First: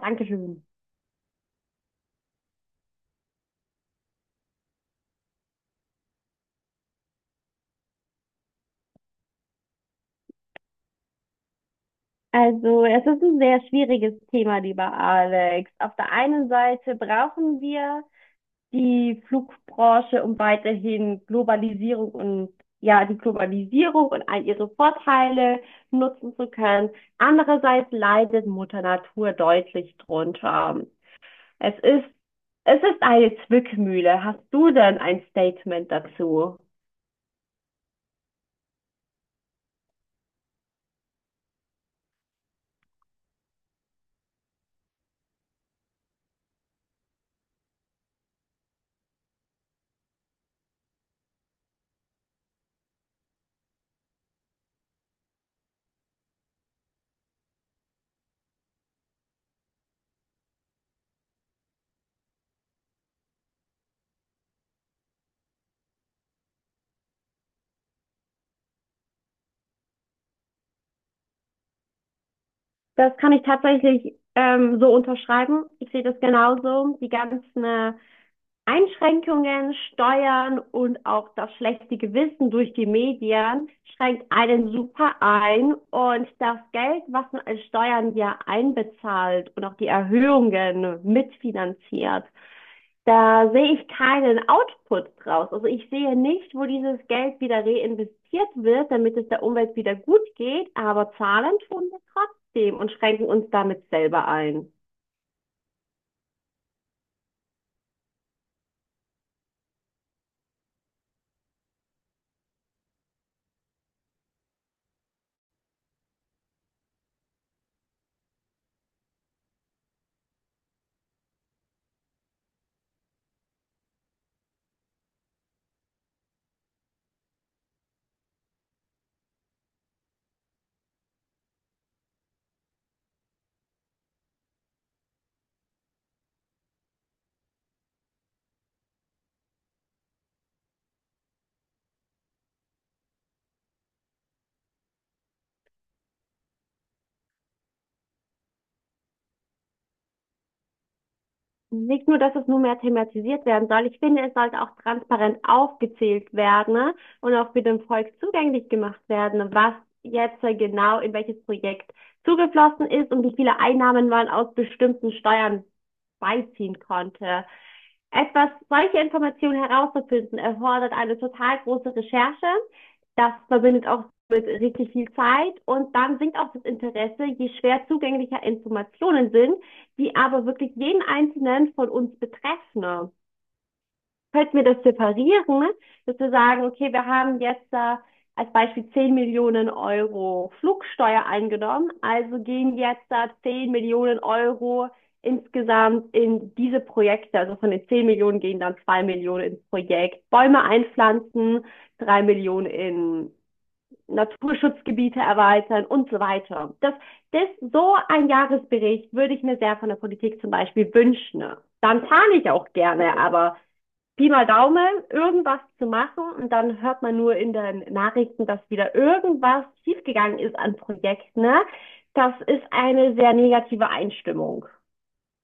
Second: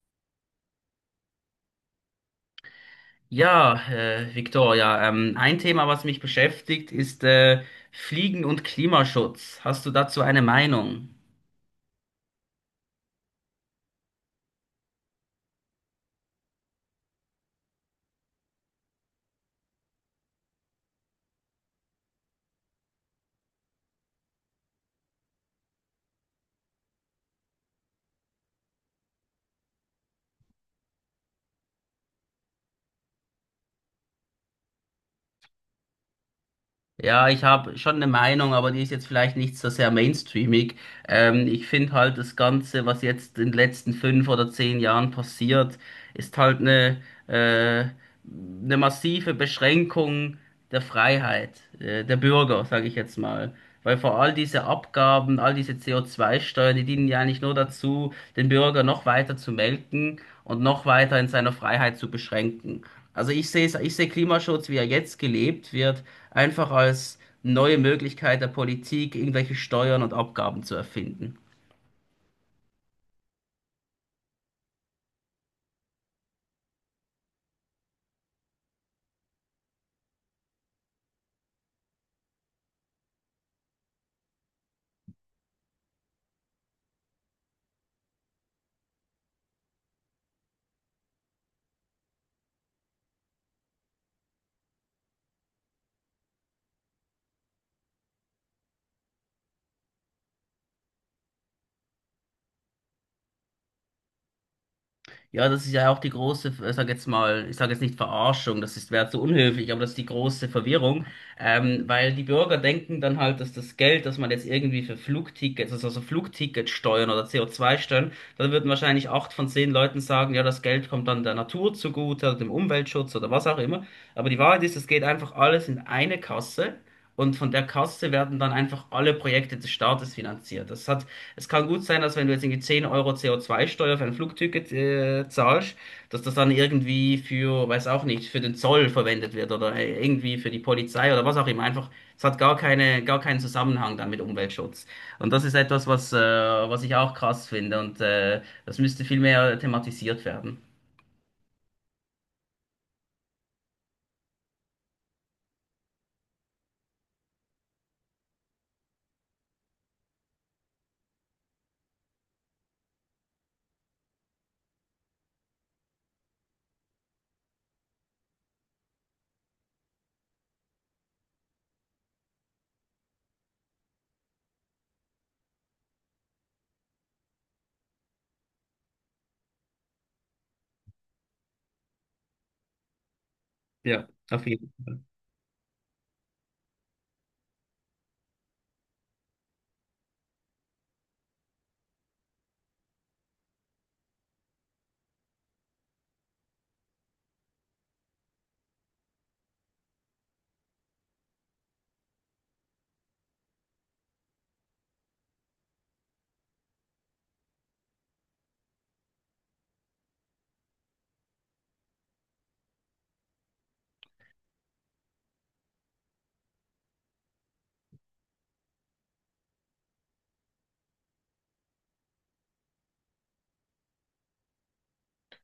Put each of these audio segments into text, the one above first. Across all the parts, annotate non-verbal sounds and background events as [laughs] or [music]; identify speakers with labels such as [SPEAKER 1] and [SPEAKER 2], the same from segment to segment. [SPEAKER 1] Dankeschön.
[SPEAKER 2] Ja, Victoria, ein Thema, was mich beschäftigt, ist Fliegen und Klimaschutz. Hast du dazu eine Meinung?
[SPEAKER 1] Also, es ist ein sehr schwieriges Thema, lieber Alex. Auf der einen Seite brauchen wir die Flugbranche, um weiterhin Globalisierung und ja, die Globalisierung und all ihre Vorteile nutzen zu können. Andererseits leidet Mutter Natur deutlich drunter. Es ist, Es ist eine Zwickmühle. Hast du denn ein Statement dazu?
[SPEAKER 2] Ja, ich habe schon eine Meinung, aber die ist jetzt vielleicht nicht so sehr mainstreamig. Ich finde halt das Ganze, was jetzt in den letzten fünf oder zehn Jahren passiert, ist halt äh, eine massive Beschränkung der Freiheit, der Bürger, sage ich jetzt mal. Weil vor all diese Abgaben, all diese CO2-Steuern, die dienen ja eigentlich nur dazu, den Bürger noch weiter zu melken und noch weiter in seiner Freiheit zu beschränken. Also ich sehe Klimaschutz, wie er jetzt gelebt wird, einfach als neue Möglichkeit der Politik, irgendwelche Steuern und Abgaben zu erfinden.
[SPEAKER 1] Das kann ich tatsächlich so unterschreiben. Ich sehe das genauso. Die ganzen Einschränkungen, Steuern und auch das schlechte Gewissen durch die Medien schränkt einen super ein und das Geld, was man als Steuern ja einbezahlt und auch die Erhöhungen mitfinanziert, da sehe ich keinen Output draus. Also ich sehe nicht, wo dieses Geld wieder reinvestiert wird, damit es der Umwelt wieder gut geht, aber zahlen tun wir trotzdem und schränken uns damit selber ein.
[SPEAKER 2] Ja, das ist ja auch die große, ich sag jetzt mal, ich sage jetzt nicht Verarschung, das ist, wäre zu unhöflich, aber das ist die große Verwirrung, weil die Bürger denken dann halt, dass das Geld, das man jetzt irgendwie für Flugtickets, also so Flugticketsteuern oder CO2-Steuern, dann würden wahrscheinlich 8 von 10 Leuten sagen, ja, das Geld kommt dann der Natur zugute oder dem Umweltschutz oder was auch immer. Aber die Wahrheit ist, es geht einfach alles in eine Kasse. Und von der Kasse werden dann einfach alle Projekte des Staates finanziert. Das hat, es kann gut sein, dass wenn du jetzt irgendwie 10 Euro co zwei steuer für ein Flugticket zahlst, dass das dann irgendwie für, weiß auch nicht, für den Zoll verwendet wird oder irgendwie für die Polizei oder was auch immer. Einfach, es hat gar keine, gar keinen Zusammenhang dann mit Umweltschutz. Und das ist etwas, was ich auch krass finde und das müsste viel mehr thematisiert werden.
[SPEAKER 1] Nicht nur, dass es nur mehr thematisiert werden soll, ich finde, es sollte auch transparent aufgezählt werden, ne? Und auch für den Volk zugänglich gemacht werden, was jetzt genau in welches Projekt zugeflossen ist und wie viele Einnahmen man aus bestimmten Steuern beiziehen konnte. Etwas, solche Informationen herauszufinden, erfordert eine total große Recherche. Das verbindet auch mit richtig viel Zeit und dann sinkt auch das Interesse, je schwer zugänglicher Informationen sind, die aber wirklich jeden Einzelnen von uns betreffen.
[SPEAKER 2] Ja, auf
[SPEAKER 1] Könnten wir
[SPEAKER 2] jeden
[SPEAKER 1] das
[SPEAKER 2] Fall.
[SPEAKER 1] separieren, ne? Dass wir sagen, okay, wir haben jetzt als Beispiel 10 Millionen Euro Flugsteuer eingenommen, also gehen jetzt da 10 Millionen Euro insgesamt in diese Projekte, also von den 10 Millionen gehen dann 2 Millionen ins Projekt Bäume einpflanzen, 3 Millionen in Naturschutzgebiete erweitern und so weiter. So ein Jahresbericht würde ich mir sehr von der Politik zum Beispiel wünschen. Dann zahle ich auch gerne, aber Pi mal Daumen, irgendwas zu machen und dann hört man nur in den Nachrichten, dass wieder irgendwas schiefgegangen ist an Projekten. Ne? Das ist eine sehr negative Einstimmung.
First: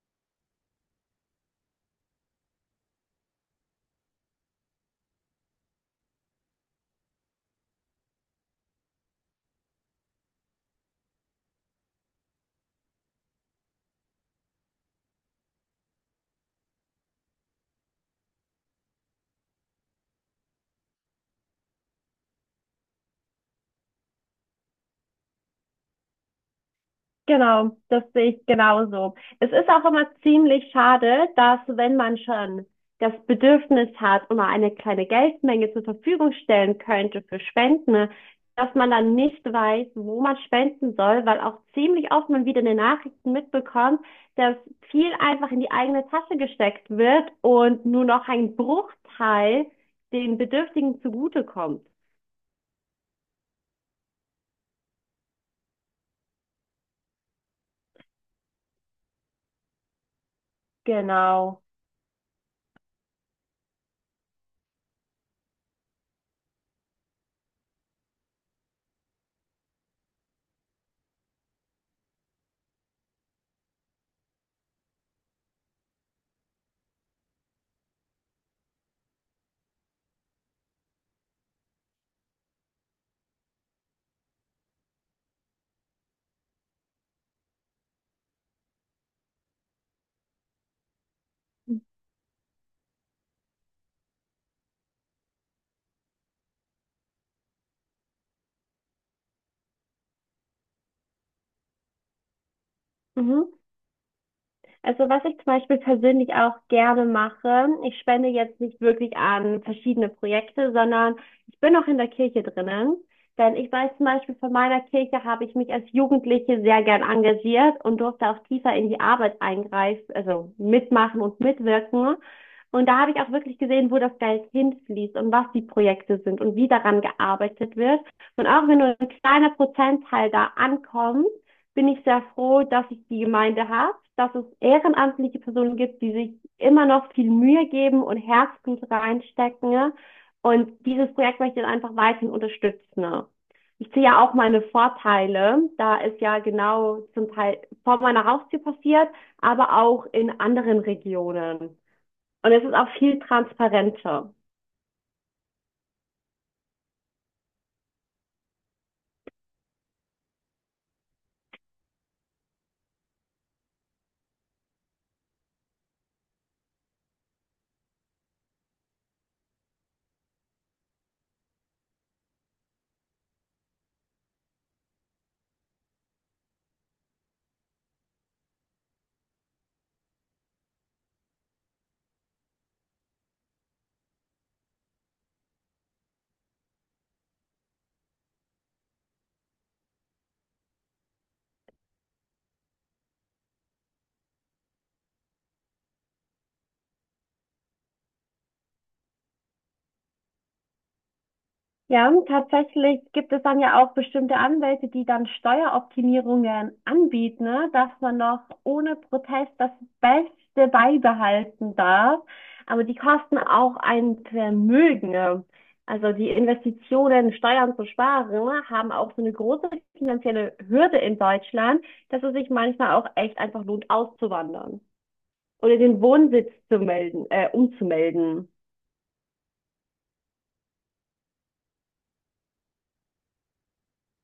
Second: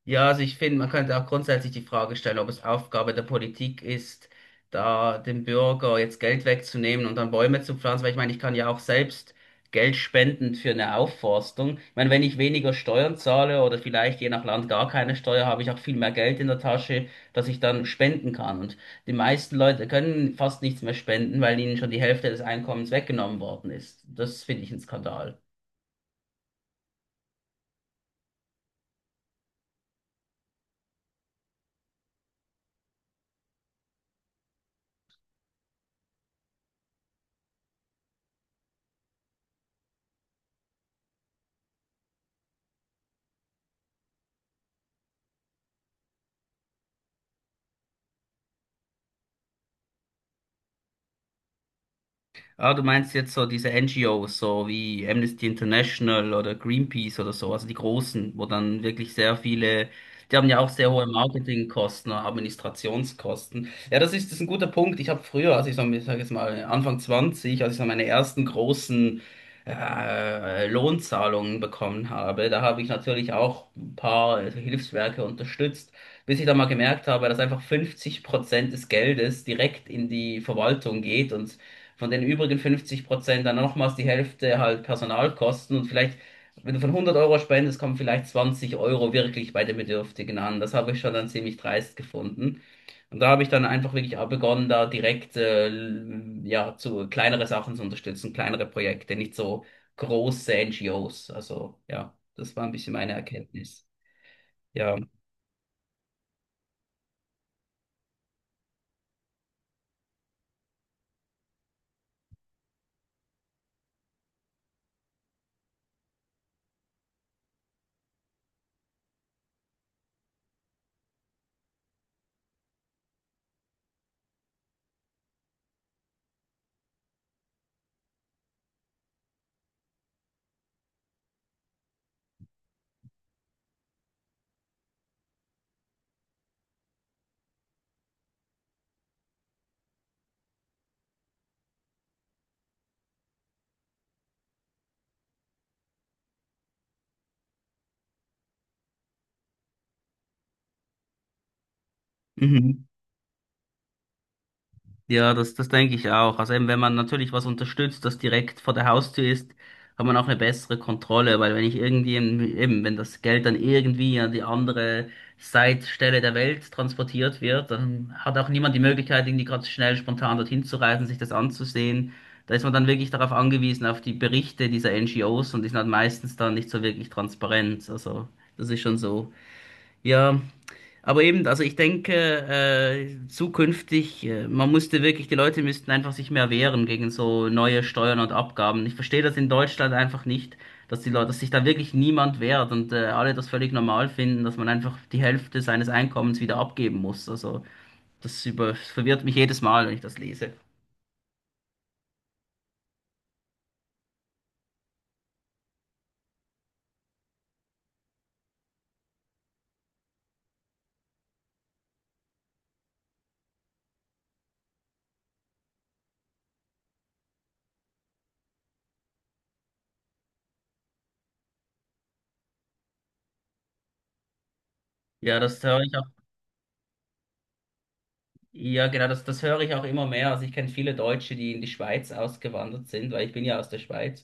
[SPEAKER 2] Ja, also ich finde, man könnte auch grundsätzlich die Frage stellen, ob es Aufgabe der Politik ist, da dem Bürger jetzt Geld wegzunehmen und dann Bäume zu pflanzen, weil ich meine, ich kann ja auch selbst Geld spenden für eine Aufforstung. Ich meine, wenn ich weniger Steuern zahle oder vielleicht je nach Land gar keine Steuer, habe ich auch viel mehr Geld in der Tasche, das ich dann spenden kann. Und die meisten Leute können fast nichts mehr spenden, weil ihnen schon die Hälfte des Einkommens weggenommen worden ist. Das finde ich ein Skandal.
[SPEAKER 1] Genau, das sehe ich genauso. Es ist auch immer ziemlich schade, dass wenn man schon das Bedürfnis hat und mal eine kleine Geldmenge zur Verfügung stellen könnte für Spenden, dass man dann nicht weiß, wo man spenden soll, weil auch ziemlich oft man wieder in den Nachrichten mitbekommt, dass viel einfach in die eigene Tasche gesteckt wird und nur noch ein Bruchteil den Bedürftigen zugutekommt.
[SPEAKER 2] Ah, du meinst jetzt so diese NGOs, so wie Amnesty International oder Greenpeace oder so, also die großen, wo dann wirklich sehr viele, die haben ja auch sehr hohe
[SPEAKER 1] Genau.
[SPEAKER 2] Marketingkosten, Administrationskosten. Ja, das ist ein guter Punkt. Ich habe früher, als ich so, ich sag jetzt mal Anfang 20, als ich so meine ersten großen Lohnzahlungen bekommen habe, da habe ich natürlich auch ein paar Hilfswerke unterstützt, bis ich dann mal gemerkt habe, dass einfach 50% des Geldes direkt in die Verwaltung geht und von den übrigen 50% dann nochmals die Hälfte halt Personalkosten und vielleicht, wenn du von 100 Euro spendest, kommen vielleicht 20 Euro wirklich bei den Bedürftigen an. Das habe ich schon dann ziemlich dreist gefunden. Und da habe ich dann einfach wirklich auch begonnen, da direkt ja, zu kleinere Sachen zu unterstützen, kleinere Projekte, nicht so große NGOs. Also ja, das war ein bisschen meine
[SPEAKER 1] Mhm.
[SPEAKER 2] Erkenntnis. Ja.
[SPEAKER 1] Also was ich zum Beispiel persönlich auch gerne mache, ich spende jetzt nicht wirklich an verschiedene Projekte, sondern ich bin auch in der Kirche drinnen. Denn ich weiß zum Beispiel, von meiner Kirche habe ich mich als Jugendliche sehr gern engagiert und durfte auch tiefer in die Arbeit eingreifen, also mitmachen und mitwirken. Und da habe ich auch wirklich gesehen, wo das Geld hinfließt und was die Projekte sind und wie daran gearbeitet wird. Und auch wenn nur ein kleiner Prozentteil da ankommt, bin ich sehr froh, dass ich die Gemeinde habe, dass es ehrenamtliche Personen gibt, die sich immer noch viel Mühe geben und Herzblut reinstecken, ne? Und dieses Projekt möchte ich dann einfach weiterhin unterstützen. Ich sehe ja auch meine Vorteile. Da ist ja genau zum Teil vor meiner Haustür passiert, aber auch in anderen Regionen. Und es ist
[SPEAKER 2] Mhm.
[SPEAKER 1] auch viel transparenter.
[SPEAKER 2] Ja, das denke ich auch. Also eben, wenn man natürlich was unterstützt, das direkt vor der Haustür ist, hat man auch eine bessere Kontrolle, weil wenn ich irgendwie, eben, wenn das Geld dann irgendwie an die andere Seitstelle der Welt transportiert wird, dann hat auch niemand die Möglichkeit, irgendwie gerade schnell spontan dorthin zu reisen, sich das anzusehen. Da ist man dann wirklich darauf angewiesen, auf die Berichte dieser NGOs und die sind halt meistens dann nicht so wirklich transparent. Also, das ist schon so. Ja, aber eben, also ich denke, zukünftig, man musste wirklich, die Leute müssten einfach sich mehr wehren gegen so neue Steuern und Abgaben. Ich verstehe das in Deutschland einfach nicht, dass die Leute, dass sich da wirklich niemand wehrt und alle das völlig normal finden, dass man einfach die Hälfte seines Einkommens wieder abgeben muss. Also das über, das verwirrt mich jedes Mal, wenn ich das lese.
[SPEAKER 1] Ja, tatsächlich gibt es dann ja auch bestimmte Anwälte, die dann Steueroptimierungen anbieten, ne, dass man noch ohne Protest das Beste beibehalten darf. Aber die kosten auch ein Vermögen, ne. Also die Investitionen, Steuern zu sparen, ne, haben auch so eine große finanzielle Hürde in Deutschland, dass es sich manchmal auch echt einfach lohnt, auszuwandern
[SPEAKER 2] Ja, das
[SPEAKER 1] oder
[SPEAKER 2] höre ich
[SPEAKER 1] den
[SPEAKER 2] auch.
[SPEAKER 1] Wohnsitz zu melden, umzumelden.
[SPEAKER 2] Ja, genau, das höre ich auch immer mehr. Also ich kenne viele Deutsche, die in die Schweiz ausgewandert sind, weil ich bin ja aus der Schweiz.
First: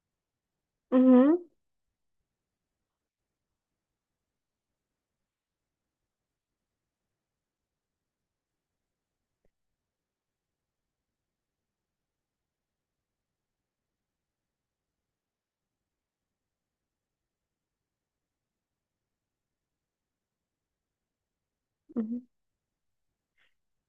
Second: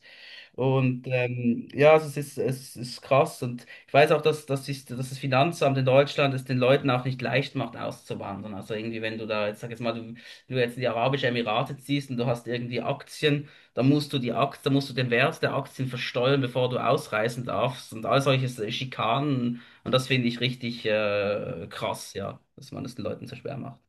[SPEAKER 2] Und
[SPEAKER 1] Mhm.
[SPEAKER 2] ja, also es ist krass. Und ich weiß auch, dass das Finanzamt in Deutschland es den Leuten auch nicht leicht macht, auszuwandern. Also irgendwie, wenn du da jetzt, sag jetzt mal, du jetzt in die Arabischen Emirate ziehst und du hast irgendwie Aktien, dann musst du die Aktien, dann musst du den Wert der Aktien versteuern, bevor du ausreisen darfst. Und all solche Schikanen. Und das finde ich richtig krass,
[SPEAKER 1] Mhm.
[SPEAKER 2] ja, dass man es den Leuten so schwer macht.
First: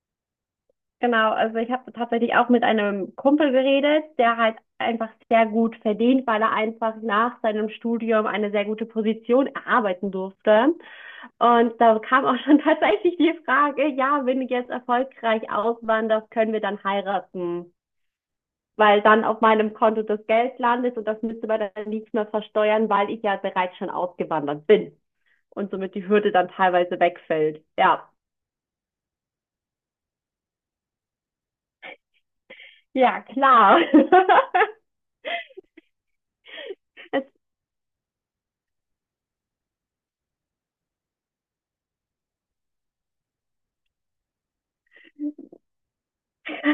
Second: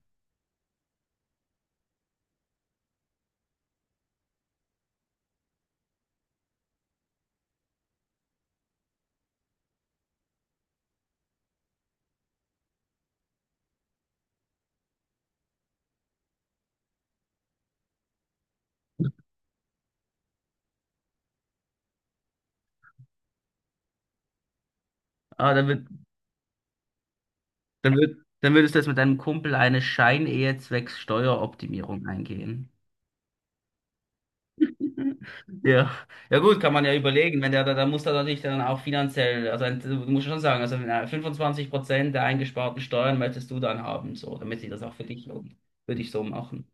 [SPEAKER 1] Genau, also ich habe tatsächlich auch mit einem Kumpel geredet, der halt einfach sehr gut verdient, weil er einfach nach seinem Studium eine sehr gute Position erarbeiten durfte. Und da kam auch schon [laughs] tatsächlich die Frage, ja, wenn ich jetzt erfolgreich auswanderst, können wir dann heiraten? Weil dann auf meinem Konto das Geld landet und das müsste man dann nicht mehr versteuern, weil ich ja bereits schon ausgewandert bin
[SPEAKER 2] Ah,
[SPEAKER 1] und somit die Hürde dann teilweise wegfällt. Ja,
[SPEAKER 2] dann würdest du jetzt mit deinem Kumpel eine Scheinehe zwecks Steueroptimierung eingehen.
[SPEAKER 1] ja, klar. [laughs]
[SPEAKER 2] [laughs] Ja, ja gut, kann man ja
[SPEAKER 1] Es
[SPEAKER 2] überlegen, wenn der, da muss da natürlich dann auch finanziell, also ein- du musst ja schon sagen, also 25% der eingesparten Steuern möchtest du dann haben, so, damit sich das auch für dich lohnt. Würde ich so machen.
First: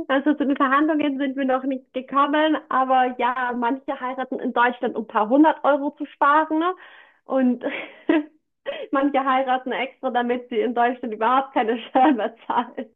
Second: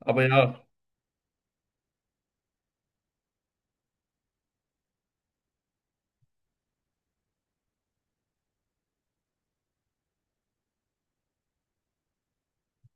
[SPEAKER 2] Aber
[SPEAKER 1] Also zu den
[SPEAKER 2] ja.
[SPEAKER 1] Verhandlungen sind wir noch nicht gekommen, aber ja, manche heiraten in Deutschland, um ein paar hundert Euro zu sparen, ne? Und [laughs] manche heiraten extra, damit sie in Deutschland überhaupt keine [laughs] Steuern mehr zahlen.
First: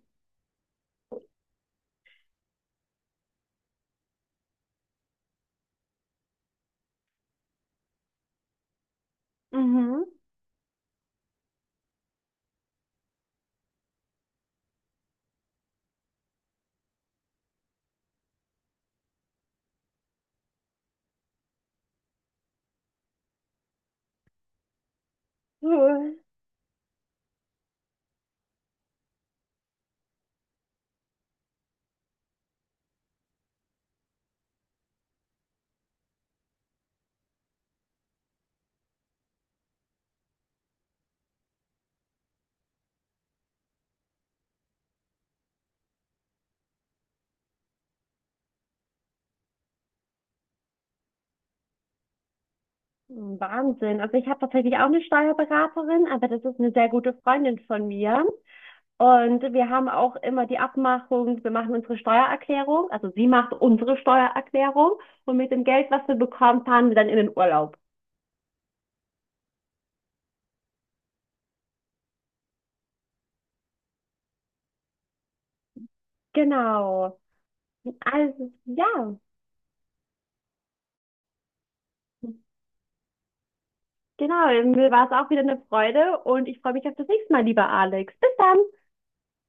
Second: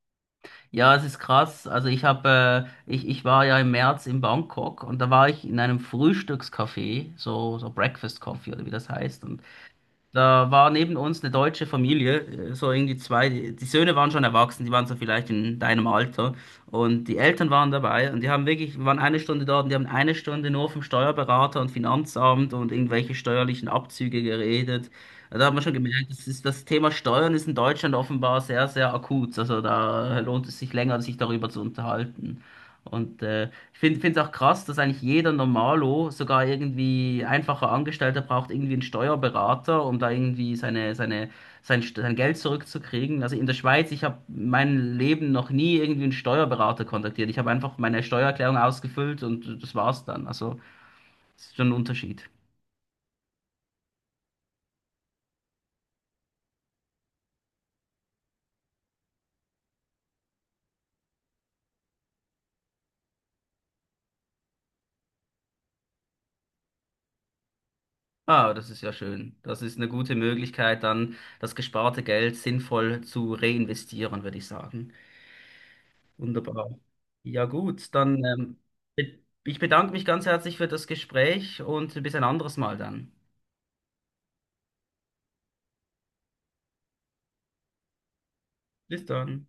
[SPEAKER 2] Ja, es ist krass. Also ich habe, ich war ja im März in Bangkok und da war ich in einem Frühstückscafé, so, so Breakfast Coffee oder wie das heißt. Und
[SPEAKER 1] Mhm.
[SPEAKER 2] da war neben uns eine deutsche Familie, so irgendwie zwei, die die Söhne waren schon erwachsen, die waren so vielleicht in deinem Alter und die Eltern waren dabei und die haben wirklich, waren eine Stunde dort und die haben eine Stunde nur vom Steuerberater und Finanzamt und irgendwelche steuerlichen Abzüge geredet. Da hat man schon gemerkt,
[SPEAKER 1] Cool.
[SPEAKER 2] das ist, das Thema Steuern ist in Deutschland offenbar sehr, sehr akut. Also da lohnt es sich länger, sich darüber zu unterhalten. Und ich finde es auch krass, dass eigentlich jeder Normalo, sogar irgendwie einfacher Angestellter, braucht irgendwie einen Steuerberater, um da irgendwie St- sein Geld zurückzukriegen. Also in der Schweiz, ich habe mein Leben noch nie irgendwie einen Steuerberater kontaktiert. Ich habe einfach meine Steuererklärung ausgefüllt und das war's dann. Also das ist schon ein Unterschied.
[SPEAKER 1] Wahnsinn. Also ich habe tatsächlich auch eine Steuerberaterin, aber das ist eine sehr gute Freundin von mir. Und wir haben auch immer die Abmachung, wir machen unsere Steuererklärung, also sie macht unsere Steuererklärung und mit dem Geld, was wir bekommen, fahren wir dann in den Urlaub.
[SPEAKER 2] Ah, das ist ja schön. Das ist eine gute Möglichkeit, dann das gesparte Geld sinnvoll zu reinvestieren, würde ich sagen. Wunderbar.
[SPEAKER 1] Genau.
[SPEAKER 2] Ja gut, dann
[SPEAKER 1] Also,
[SPEAKER 2] be-
[SPEAKER 1] ja,
[SPEAKER 2] ich bedanke mich ganz herzlich für das Gespräch und bis ein anderes Mal dann.
[SPEAKER 1] genau. Mir war es auch wieder eine Freude und ich freue mich auf das nächste Mal, lieber Alex. Bis dann.
[SPEAKER 2] Bis dann.